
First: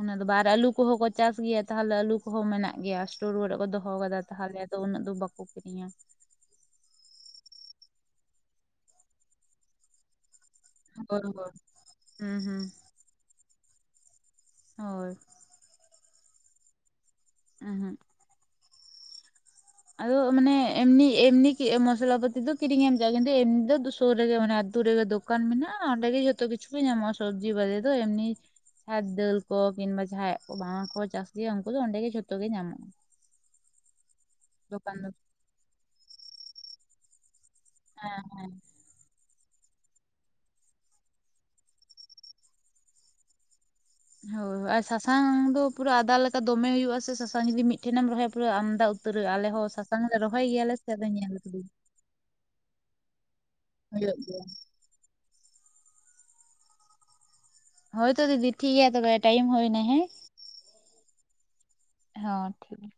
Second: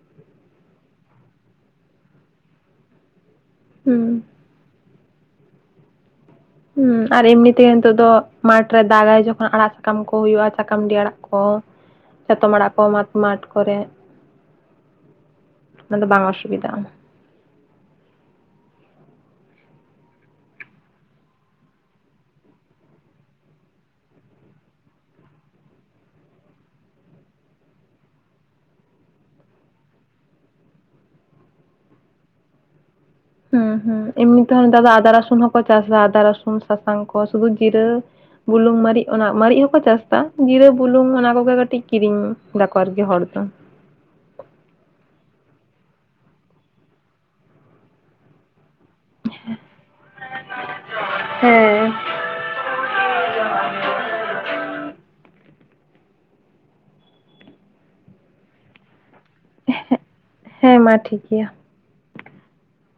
ᱚᱱᱟ ᱫᱚ ᱵᱟᱨ ᱟᱞᱩ ᱠᱚᱦᱚᱸ ᱠᱚ ᱪᱟᱥ ᱜᱮᱭᱟ ᱛᱟᱦᱚᱞᱮ, ᱟᱞᱩ ᱠᱚᱦᱚᱸ ᱢᱮᱱᱟᱜ ᱜᱮᱭᱟ ᱥᱴᱳᱨ ᱚᱨᱮ ᱠᱚ ᱫᱚᱦᱚ ᱦᱩᱸ ᱟᱠᱟᱫᱟ ᱛᱟᱦᱚᱞᱮ ᱛᱚ ᱩᱱᱟᱹᱜ ᱫᱚ ᱵᱟᱠᱚ ᱠᱤᱨᱤᱧᱟ ᱾ ᱦᱩᱸ ᱟᱨ ᱮᱢᱱᱤ ᱛᱮᱜᱮ ᱱᱤᱛᱚᱜ ᱫᱚ ᱢᱟᱴᱷ ᱨᱮ ᱫᱟᱜᱟᱭ ᱡᱚᱠᱷᱚᱱ ᱟᱲᱟᱜ ᱥᱟᱠᱟᱢ ᱠᱚ ᱦᱩᱭᱩᱜᱼᱟ ᱾ ᱥᱟᱠᱟᱢᱰᱤ ᱟᱲᱟᱜ ᱦᱳᱭ ᱠᱚ, ᱦᱳᱭ ᱦᱩᱸ ᱪᱟᱛᱚᱢ ᱦᱩᱸ ᱟᱲᱟᱜ ᱠᱚ ᱢᱟᱴ ᱢᱟᱴᱷ ᱠᱚᱨᱮ ᱦᱳᱭ ᱾ ᱚᱱᱟ ᱫᱚ ᱵᱟᱝ ᱚᱥᱩᱵᱤᱫᱷᱟᱼᱟ ᱾ [unintelligible] ᱟᱫᱚ ᱢᱟᱱᱮ ᱮᱢᱱᱤ, ᱮᱢᱱᱤ ᱢᱚᱥᱞᱟ ᱯᱟᱹᱛᱤ ᱫᱚ ᱠᱤᱨᱤᱧ ᱮᱢᱱᱤ ᱫᱚ ᱫᱩᱥᱳ ᱨᱮᱜᱮ ᱢᱟᱱᱮ ᱟᱹᱛᱩ ᱨᱮᱜ ᱫᱚᱠᱟᱱ ᱢᱮᱱᱟᱜᱼᱟ᱾ ᱚᱸᱰᱮ ᱜᱮ ᱡᱚᱛᱚ ᱠᱤᱪᱷᱩ ᱧᱟᱢᱚᱜᱼᱟ ᱥᱚᱵᱽᱡᱤ ᱵᱟᱡᱮ ᱫᱚ ᱮᱢᱱᱤ ᱟᱨ ᱫᱟᱹᱞ ᱠᱚ ᱠᱤᱱᱵᱟ ᱡᱟᱦᱟᱸᱭᱟᱜ ᱠᱚ ᱵᱟᱝ ᱠᱚ ᱪᱟᱥ ᱩᱱᱠᱩ ᱫᱚ ᱚᱸᱰᱮ ᱜᱮ ᱡᱷᱚᱛᱚ ᱜᱮ ᱧᱟᱢᱚᱜᱼᱟ ᱾ ᱦᱩᱸ ᱦᱩᱸ ᱮᱢᱱᱤ ᱛᱮᱦᱚᱸ ᱱᱮᱛᱟᱨ ᱫᱚ ᱟᱫᱟ ᱨᱚᱥᱩᱱ ᱦᱚᱠᱚ ᱪᱟᱥᱼᱟ ᱟᱫᱟ ᱨᱚᱥᱩᱱ ᱥᱟᱥᱟᱝ ᱠᱚ ᱥᱩᱫᱩ ᱡᱤᱨᱟᱹ ᱦᱮᱸ ᱦᱮᱸ ᱵᱩᱞᱩᱝ ᱢᱟᱹᱨᱤᱪ ᱚᱱᱟ ᱢᱟᱨᱤᱪ ᱦᱚᱸᱠᱚ ᱪᱟᱥ ᱫᱟ ᱡᱤᱨᱟᱹ ᱵᱩᱞᱩᱜ ᱚᱱᱟ ᱠᱚᱜᱮ ᱠᱟᱹᱴᱤᱡ ᱠᱤᱨᱤᱧ ᱫᱟᱠᱚ ᱟᱨᱠᱤ ᱦᱚᱲ ᱫᱚ ᱾ ᱦᱳᱭ, ᱦᱳᱭ ᱟᱨ ᱥᱟᱥᱟᱝ ᱫᱚ ᱯᱩᱨᱟ ᱟᱫᱟ ᱞᱮᱠᱟ‌ ᱫᱚᱢᱮ ᱦᱩᱭᱩᱜᱼᱟ ᱥᱮ ᱥᱟᱥᱟᱝ ᱡᱚᱫᱤ ᱢᱤᱫ ᱴᱷᱮᱱ ᱮᱢ ᱨᱚᱦᱚᱭᱟ ᱟᱢᱫᱟ ᱩᱛᱟᱹᱨᱟᱹ ᱟᱞᱮ ᱦᱚᱸ ᱥᱟᱥᱟᱝ ᱞᱮ ᱨᱚᱦᱚᱭ ᱜᱮᱭᱟᱞᱮ ᱥᱮ ᱟᱫ ᱧᱮᱞ ᱠᱟᱫᱟᱧ ᱾ ᱦᱮᱸ [unintelligible] ᱦᱩᱭᱩᱜ ᱜᱮᱭᱟ ᱾ ᱦᱳᱭᱛᱳ ᱫᱤᱫᱤ ᱴᱷᱤᱠ ᱜᱮᱭᱟ, ᱛᱚᱵᱮ ᱴᱟᱭᱤᱢ ᱦᱩᱭᱱᱟ ᱦᱮᱸ ᱾ ᱦᱮᱸ ᱢᱟ ᱴᱷᱤᱠ ᱜᱮᱭᱟ ᱦᱮ ᱴᱷᱤᱠ ᱜᱮᱭᱟ ᱾